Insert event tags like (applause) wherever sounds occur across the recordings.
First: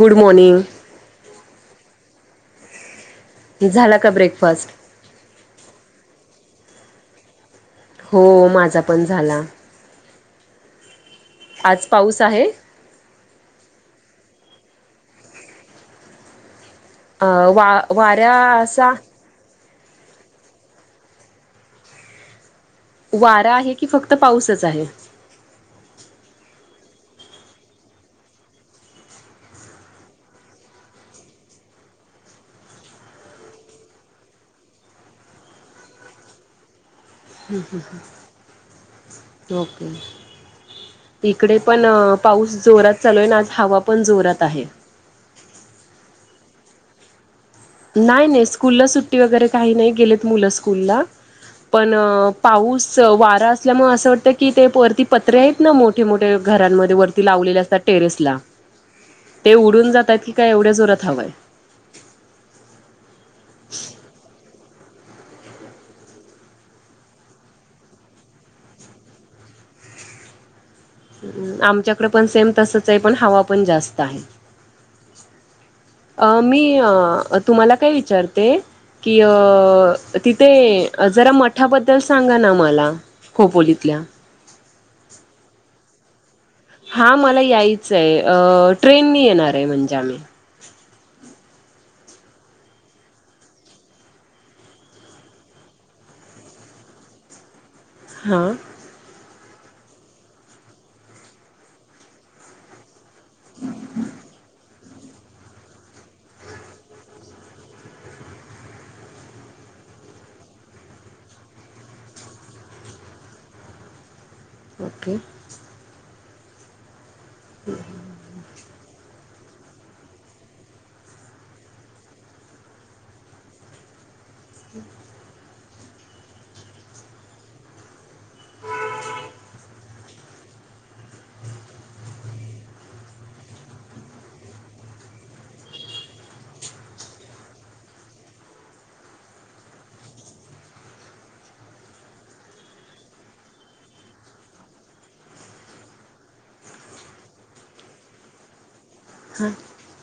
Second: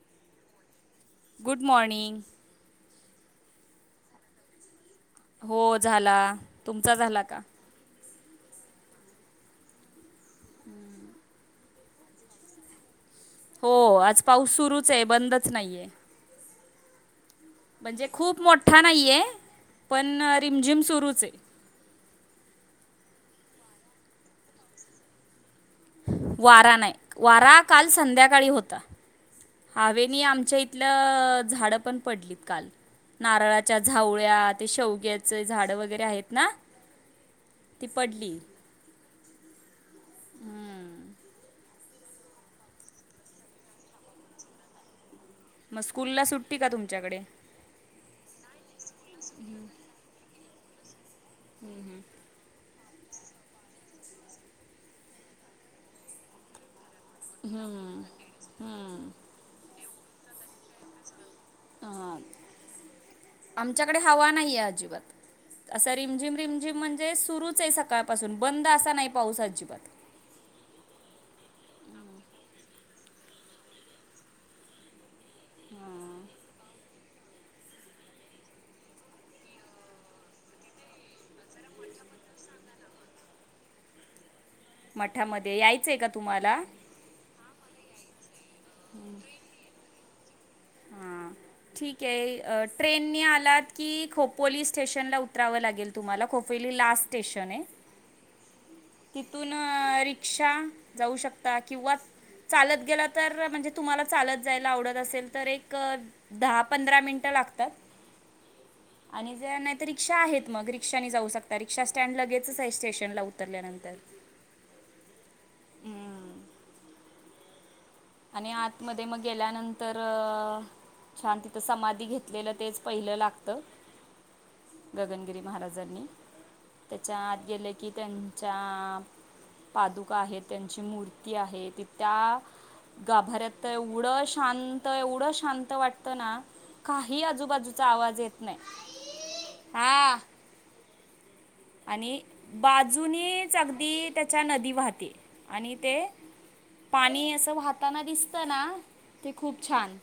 Good morning. Good morning. झाला का breakfast? हो झाला. तुमचा झाला का? हो माझा पण झाला. (unintelligible) आज पाऊस आहे? हो आज पाऊस सुरूच आहे बंदच नाहीये. अ वा म्हणजे वाऱ्या खूप मोठा असा नाहीये पण रिमझिम सुरूच आहे. वारा आहे की फक्त पाऊसच आहे. वारा नाही, वारा काल संध्याकाळी होता. हवेनी आमच्या इथलं झाडं पण पडलीत काल. नारळाच्या झावळ्या ते शेवग्यांचे झाडं वगैरे आहेत ना हम हं ती हं. पडली (unintelligible) हम्म. तिकडेच. पण पाऊस जोरात चालू आहे ना आज हवा पण जोरात आहे. मग स्कूल ला सुट्टी का तुमच्याकडे? नाही नाही स्कूल ला सुट्टी वगैरे काही नाही गेलेत मुलं स्कूलला. पण पाऊस वारा असल्यामुळे असं वाटतंय कि ते वरती पत्रे आहेत ना मोठे मोठे घरांमध्ये वर हम्म हम्म. ते उडून जातात की काय एवढ्या जोरात हवा आहे. आ.. आमच्याकडे हवा नाहीये अजिबात. असा रिमझिम, रिमझिम म्हणजे सुरूच आहे सकाळपासून बंद असा नाही पाऊस अजिबात. आमच्याकडे पण सेम तसंच आहे पण हवा पण जास्त आहे. अ मी अ तुम्हाला काय विचारते? कि अ तिथे जरा मठाबद्दल सांगाना मला. खोपोलीतल्या. मठामध्ये यायचंय का तुम्हाला? हा मला यायचंय, अ ट्रेनने येणार आहे म्हणजे आम्ही. हां. ठीक आहे, ट्रेननी आलात की खोपोली स्टेशनला उतरावं लागेल. तुम्हाला खोफेली लास्ट स्टेशन आहे. हां. तिथून रिक्षा जाऊ शकता किंवा चालत गेलात तर म्हणजे तुम्हाला चालत जायला आवडत असेल तर एक दहा, पंधरा मिनटं लागतात. आणि जर नाही तर रिक्षा आहेत मग रिक्षाने जाऊ शकता रिक्षा स्टँड लगेचच आहे स्टेशनला उतरल्या नंतर. ओके. ह.. (inaudible) आणि आतमध्ये मग गेल्यानंतर छान तिथं समाधी घेतलेलं तेच पहिलं लागतं‌ गगनगिरी महाराजांनी. त्याच्या आत गेले की त्यांच्या पादुका आहेत त्यांची मूर्ती आहे ती त्या गाभाऱ्यात तर एवढं शांत, एवढं शांत वाटतं ना काही आजूबाजूचा आवाज येत नाही आई हा.. आणि बाजूनेच अगदी त्याच्या नदी वाहतीये आणि ते पाणी असं वाहताना दिसतं ना ते हां खूप छान.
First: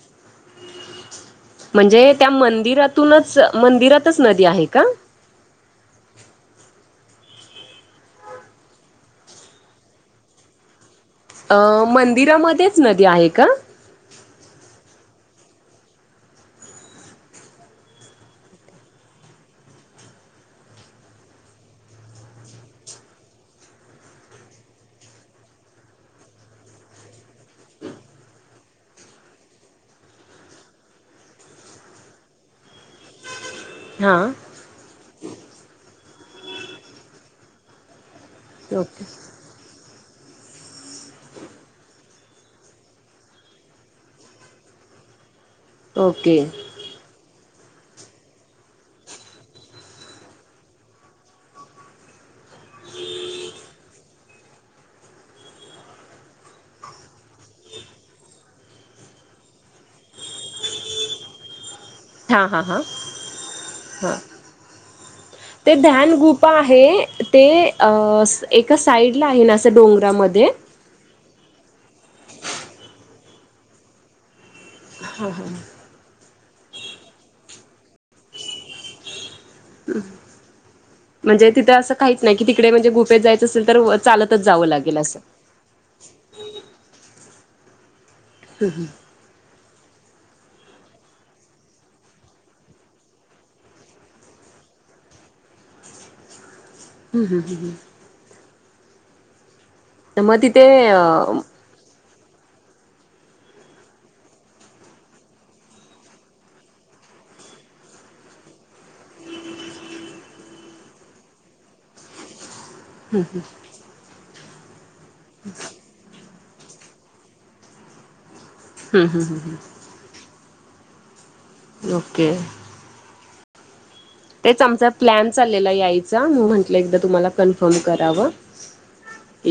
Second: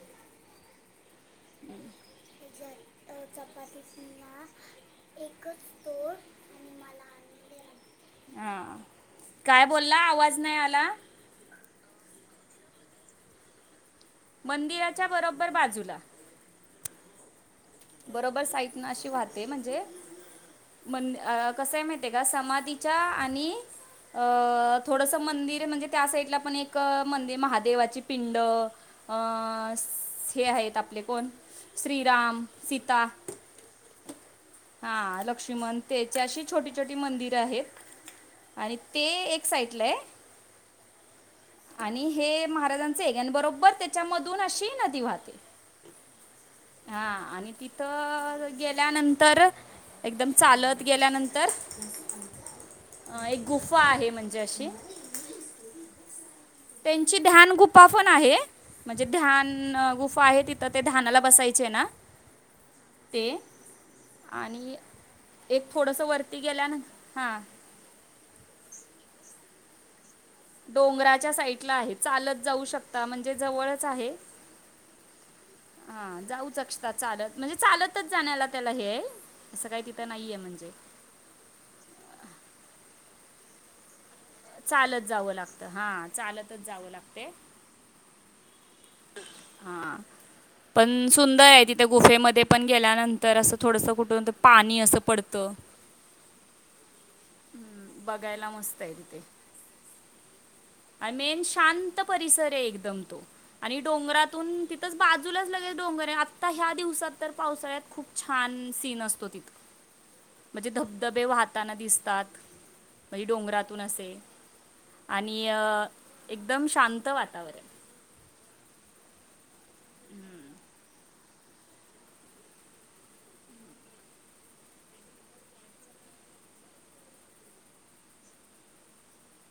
म्हणजे त्या मंदिरातूनच मंदिरातच नदी आहे का? एकच तो हां काय बोलला आवाज नाही आला? मंदिरामध्येच नदी आहे का? मंदिराच्या बरोबर बाजूला. बरोबर साईट ने अशी वाहते म्हणजे मंद कस हाय माहिती आहे का समाधीच्या आणि अ थोडस मंदिर म्हणजे त्या साईडला पण एक मंदिर महादेवाची पिंड अ हे आहेत आपले कोण श्रीराम, सीता हां.. हा लक्ष्मण ते अशी छोटी, छोटी मंदिर आहेत आणि ओके ते एक साईटला आहे. आणि हे महाराजांचे हे आणि बरोबर त्याच्यामधून अशी नदी वाहते. ओके. हा आणि तिथं गेल्यानंतर एकदम चालत गेल्यानंतर अ -एक गुफा आहे म्हणजे अशी. त्यांची ध्यान गुफा पण आहे. म्हणजे ध्यान गुफा आहे तिथं ते ध्यानाला बसायचे ना. हां हां हां ते हां. आणि एक ते थोडंसं ध्यान वरती गुफा गेल्यानं आहे हां ते अ -एका साईडला आहे नां डोंगरामध्ये. डोंगराच्या साईडला आहे चालत जाऊ शकता म्हणजे जवळच आहे. हा हा. हा जाऊ चकता चालत म्हणजे चालतच जाण्याला त्याला हे हाय. असं काय तिथं नाहीये म्हणजे. म्हणजे तिथं असं काहीच नाय की तिकडे म्हणजे गुफेत जायं असेल तर चातत चालत जावं लागत हा चालतच जावं लागते. हम् हम्. हा. पण सुंदर आहे तिथे गुफेमध्ये पण गेल्यानंतर असं थोडंस कुठून त पाणी असं पडतं. हम् हम् हम्. हम्म, बघायला मस्त आहे तिथे तर मग तिथे अ मेन शांन त परिसरये एकदम तो. आणि डोंगरातून तिथंच बाजूलाच लगेल डोंगरये आत्ता ह्या दिवसात तर पावसाळ्यात खूप छान सीन असतो तिथ म्हणजे धबधबे वाहताना दिस तात म्हणजे डोंगरातून असे आणि एकदम शांत वातावरण. हम् हम् हम् हम्. हम्म. ओके. तेच आमचा प्लॅन चाललेला यायचा म म्हटलं एकदा तुम्हाला कन्फर्म करावं.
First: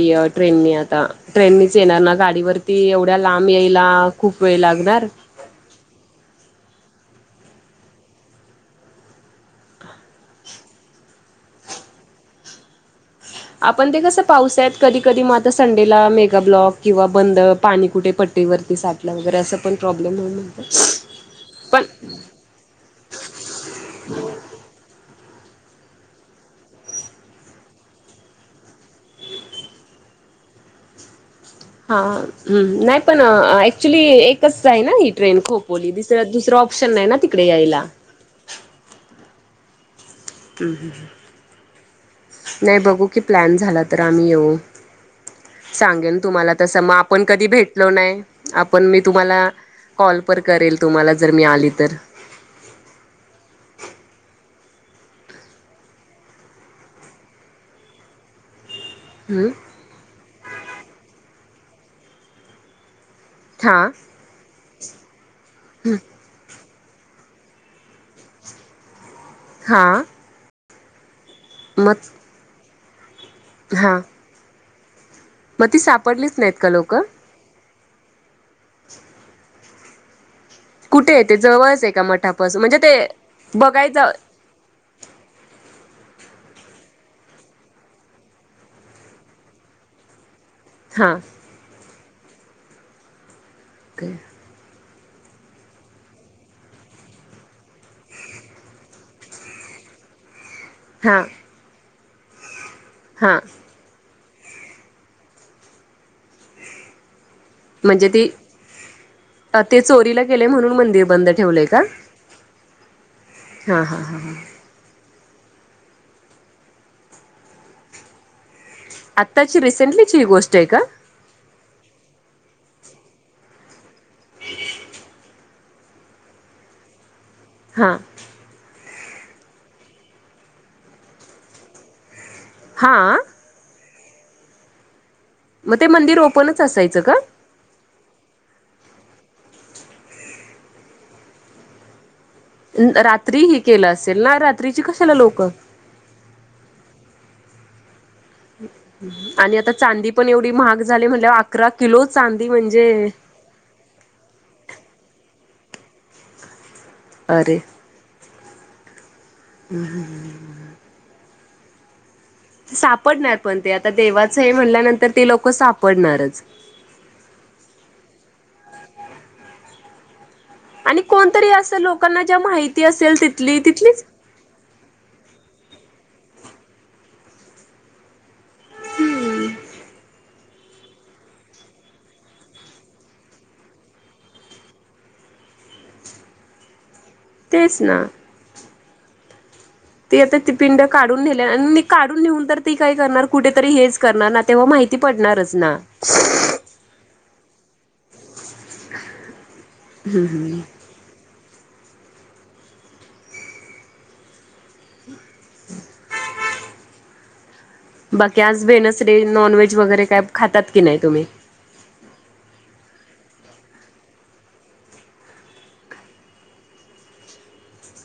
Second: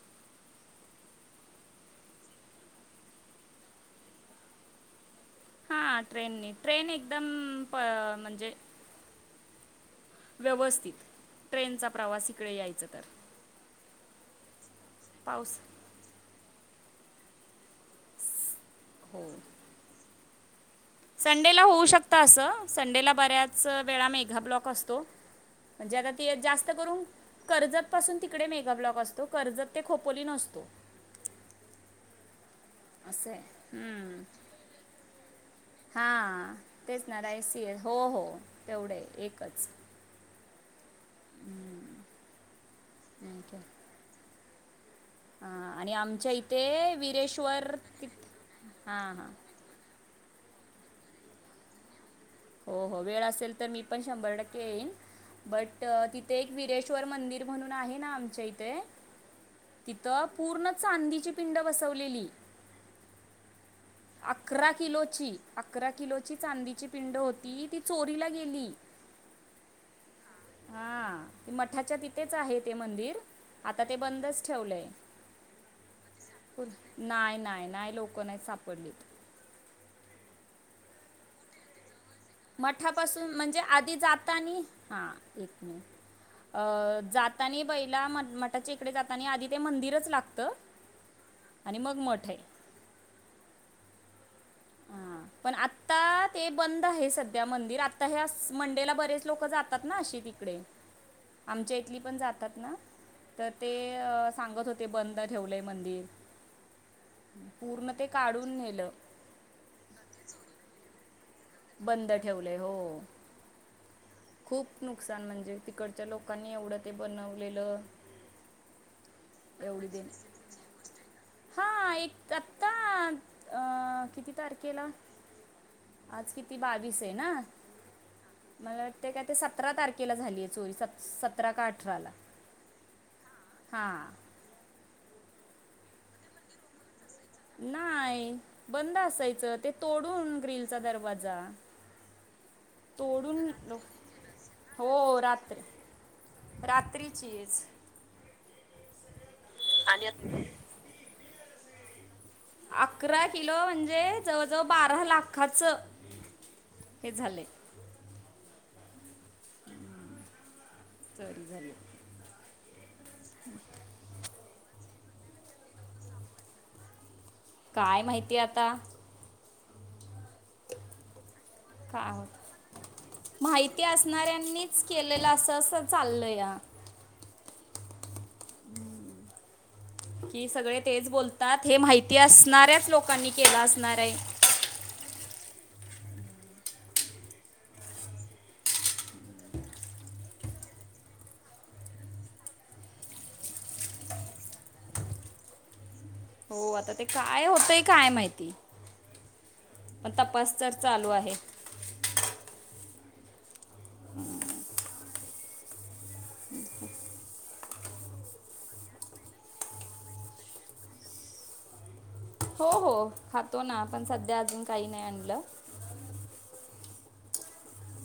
य ट्रेननी आता ट्रेननीच येणार ना गाडीवरती एवढ्या लांब यायला खूप वेळ लागणार. हा ट्रेननी ट्रेन एकदम प - म्हणजे व्यवस्थित ट्रेनचा प्रवास इकडे यायचं तर. आपण ते कसं पावसाळयात कधी कधी म आता पाऊस सं डेला मेगा ब्लॉक किंवा बंद पाणी कुठे पट्टीवरती साठलं हो. वगैरे असं पण प्रॉब्लेम होय म्हणत संडेला होऊ शकता असं संडेला बऱ्याच वेळा मेघा ब्लॉक असतो. म्हणजे आता ती जास्त करून कर्जतपासून तिकडे मेगाब्लॉक असतो कर्जत ते खोपोली नसतो. हा नाय पण असं आहे ऍक्च्युली हम्म. एकच हाय ना ही ट्रेन खूप. बोली हां दुस-दुसरं ऑप्शन तेच नाय ना तिकडे रायसी यायला. हो हो. तेवढेय एकच. हम् हम् नाय बघू की प्लॅन थँक्यू. झाला तर आम्ही येऊ. हा आणि सांगेन आमच्या तुम्हाला तसं इथे मग आपण कधी विरेश्वर भेटलो ति नाय आपण मी हां हां तुम्हाला कॉल पर करेल तुम्हाला जर मी आली तर. हो हो वेळ असेल तर मी पण शंभर टक्के येईन. बट तिथे एक विरेश्वर मंदिर म्हणून आहे ना आमच्या इथे. हमं. तिथं, पूर्ण चांदीची पिंड बसवलेली. हां आकरा किलोची, आकरा किलोची चांदीची पिंड हो ती. ती चोरीला गेली. हां. हां. ते मठाच्या मग तिथेच आहे ते मंदिर. आता ते बंदच ठेवलंय. म ती सापडलीच नाहीत का लोक? नाय नाय नाय लोक नाही सापडलीत. कुठे ये ते जवळच हाय का? मठापासून म्हणजे ते बघायचं. आता आणि हा एक मिनिट. अ जातानी बैला म मठाच्या इकडे जातानी आधी ते मंदिरच लागतं. हा. आणि मग मठ हाय. काय? हां. पण आत्ता ते बंद हाय सध्या मंदिर, आता ह्यास मंडेला बरेच लोक जातात ना अशी ती. तीकडे. हा. आमच्या इथली पण जातात ना, हा तर ते अ सांगत होते. ते बंद ठेवलंय मंदिर. पूर्ण ते काढून नेलं. हा ते चोरीला गेले म्हणून मंदिर बंद ठेवलय का? बंद ठेवलंय हो. हा हा हा हा. खूप नुकसान म्हणजे तिकडच्या लोकांनी एवढं ते बनवलेलं. आत्ताची रिसेंटलीची ही गोष्ट आहे का? हा एक आत्ता अ किती तारखेला? आज किती बावीस हय ना? हां. मला वाटते काय ते, सतरा तारखेला झालीय चोरी स सतरा का अठराला हां आ. हां. म ते मंदिर ओपनच असायचं का? नाय बंद असायचं, ते तोडून ग्रिलचा दरवाजा न रात्री तोडून ही केलं असेल ना? रात्रीची कशाला हो लोकं रात्री रात्रीचीच. आणि आता चांदी पण एवढी महाग झाली म्हणल्यावर, अकरा किलो चांदी म्हणजे अकरा किलो म्हणजे जवळजवळ बारा लाखच हे झालय. अरे हू हू हू. चोरी झाली. सापडणार, पण ते आता देवाचं हे म्हणल्यानंतर ते लोक सापडणारच. काय माहिती आता? आणि कोणतरी असं काय लोकांना ज्या होत माहिती असेल तिथली, माहिती तिथलीच असणाऱ्यांनीच केलेलं असं अस चाललया. हम्म (inaudible) की सगळे तेच बोलतात हे माहिती असणाऱ्याच लोकांनी केला असणार आहे. तेच ना. ती आता ती पिंड काढून नेले आणि काढून नेऊन तर ती काय करणार कुठेतरी हेच करणार तेव्हा माहिती पडणारच ना. हो आता ते काय होतंय काय माहिती पण तपास तर चालू आहे. हम्म. बाकी आज वेणजडे नॉनव्हेज वगैरे काय खातात की नाही तुम्ही? हो हो खातो ना पण सध्या अजून काही नाही आणलं.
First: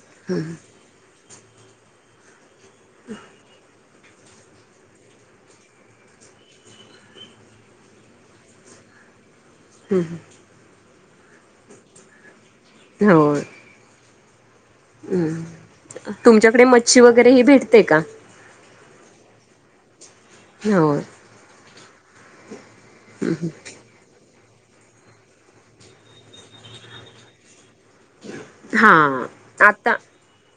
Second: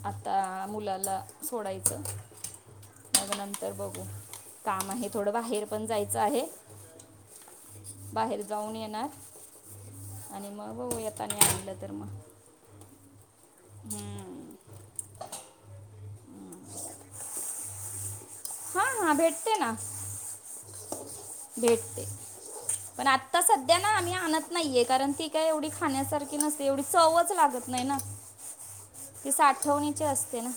आता मुलाला सोडायचं मी नंतर बघू. काम आहे थोडं बाहेर पण जायचं आहे. बाहेर जाऊन येणार. हम्म, हम्म. आणि मग बघु येतानी आणलं तर मग. होय. हम्म. हम्म तुमच्याकडे मच्छी वगैरे ह भेटते का? हा हा भेटते ना हो भेटते. पण आता सध्या आता आम्ही आणत नाहीये कारण ती काय एवढी खाण्यासारखी नसते एवढी चवच लागत नाहीना. हा ते आता साठवणीचे असतेना.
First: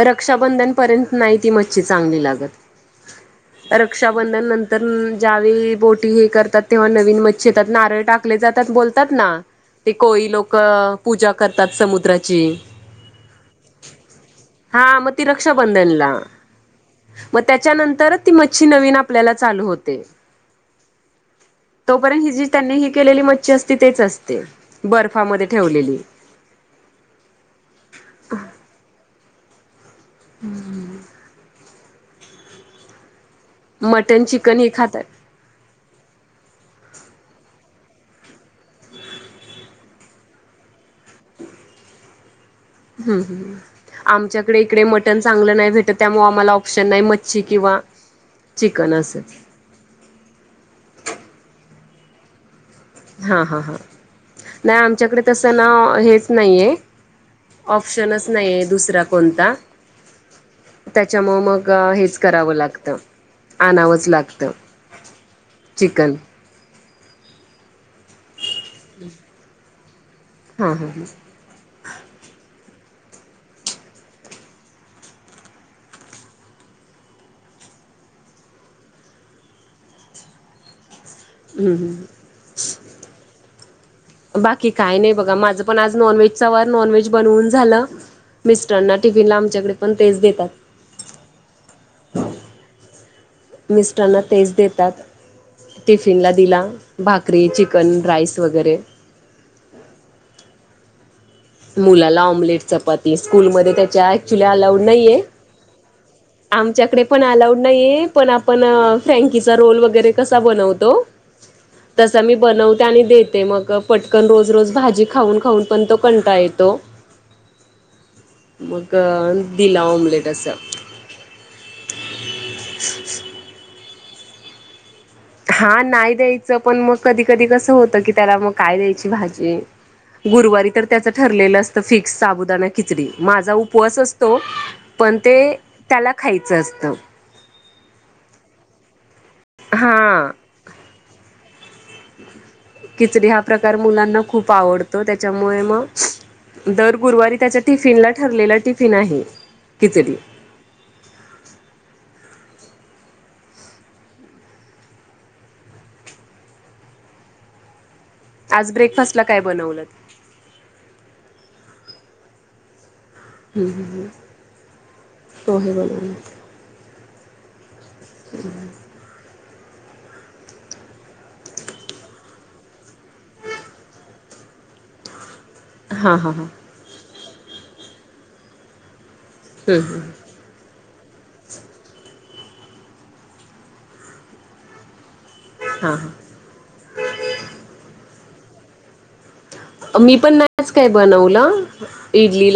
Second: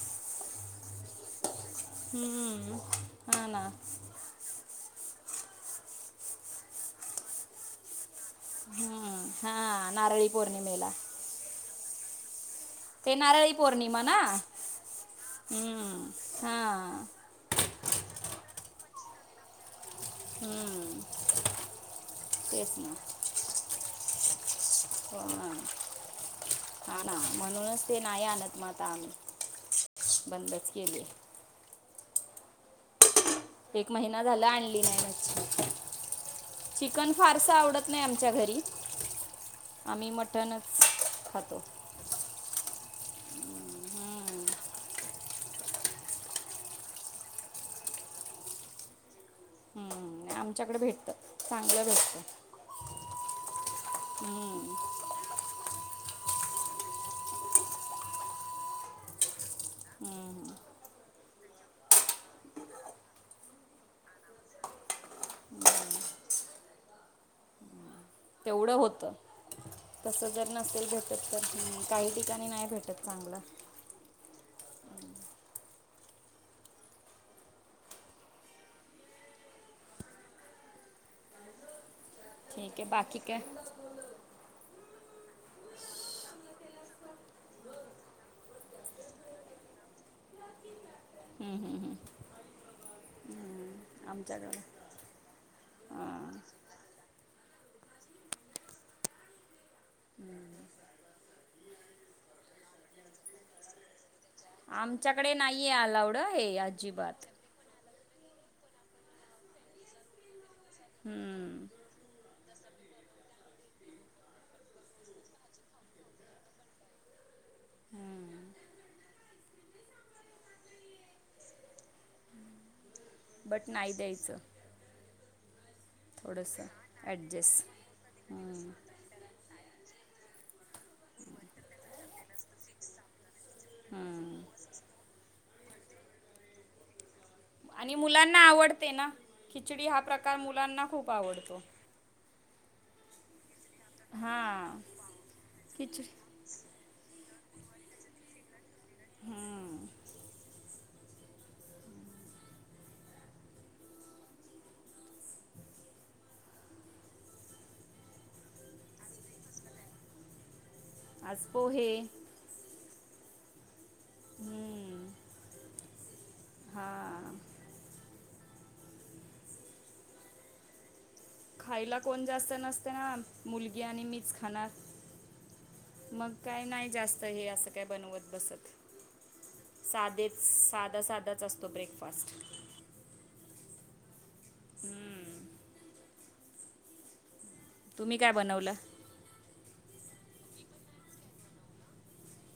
रक्षाबंधन पर्यंत नाही ती मच्छ चांगली लागत. हम्म हा ना रक्षाबंधन नंतर ज्यावेळी बोटी हे करतात तेव्हा नवीन मच्छेयेतात नारळ टाकत टाकले जातात बोलतात हम्म ना हा ते नारळी कोळी लोक पौर्णिमेला पूजा करतात समुद्राची. ते नारळी पौर्णिमा ना हा मग ती हम्म रक्षाबंधनला हा. मग त्याच्यानंतरच ती मच्छी नवीन आपल्याला चालू होते. हम्म तोपर्यंत हि जी त्यांनी तेच ही ना केलेली मच्छी असते. तिथेच असते हो बर्फामध्ये ना ठेवलेली. हा ना म्हणूनच ते नाही आणत म आता आम्ही बंदच केली आहे. एक महिना मटन झाला चिकन हे आणली नाही खातात भाजी चिकन फारसं आवडत नाही आमच्या घरी आम्ही मटणच खातो. हम्म. हम्म आमच्याकडे इकडे मटन चांगलं नाही भेटत त्यामुळे आम्हाला ऑप्शन नाही मच्छी किंवा चिकन असल. हम्म, आमच्याकडे भेटत चांगलं भेटतं. हा हा हा हम्म, नाही आमच्याकडे तसं ना हेच नाही आहे ऑप्शनच नाही आहे दुसरा कोणता. हम्म. त्याच्यामुळ मग हेच करावं लागत आणावंच लागतं. चिकन. तेवढं होतं तसं जर हां नसेल हां हां भेटत तर काही ठिकाणी नाही भेटत चांगलं. हम्म. ठीक आहे बाकी काय? बाकी काय नाही बघा माझं पण आज नॉनव्हेजचा वर नॉनव्हेज बनवून झालं. मिस्टरांना टिफिन ला आमच्याकडे पण तेच देतात. हम्म हम्म हम्म! मिस्टरांना तेज आमच्याकडे देतात. हां. टिफिनला दिला भाकरी, चिकन, राईस वगैरे. मुलाला ऑमलेट चपाती स्कूलमध्ये त्याच्या ॲक्चुली अलाऊड नाही आहे, आमच्याकडे नाही आहे अलाउड हे आमच्याकडे पण अजिबात अलाऊड नाहीये. पण आपण फ्रँकीचा रोल वगैरे कसा बनवतो? हम्म! तसा मी बनवते आणि देते मग पटकन रोज रोज भाजी खाऊन खाऊन पण तो कंट ला येतो मग दिला ऑमलेट असा‌. बट नाही द्यायचं. हा नाही द्यायचं थोडंसं पण मग कधी कधी ॲडजस्ट कसं होतं की त्याला मग काय द्यायची भाजी. गुरुवारी तर त्याचं ठरलेलं असतं फिक्स साबुदाणा खिचडी माझा उपवास असतो. पण ते त्याला खायचं असतं. आणि मुलांना आवडते ना खिचडी हा प्रकार मुलांना खूप आवडतो. खिचडी हा प्रकार मुलांना खूप हां आवडतो त्याच्यामुळे मग खिचडी दर गुरुवारी त्याच्या टिफिनला ठरलेला टिफिन आहे हम्म. किचडी. आज ब्रेकफास्ट ला काय बनवलं? आज पोहे. हम हम पोहे बनवलं ‌. हां. हम्म! खायला कोण जास्त नसते ना, मुलगी आणि मीच खाणार. हां मग हां हां काय नाही जास्त हे असं काय बनवत बसत साधे साधा साधाच असतो ब्रेकफास्ट. हम्म! हा! तुम्ही काय बनवलं? हां मी पण नाही आज काय बनवलं इडलीला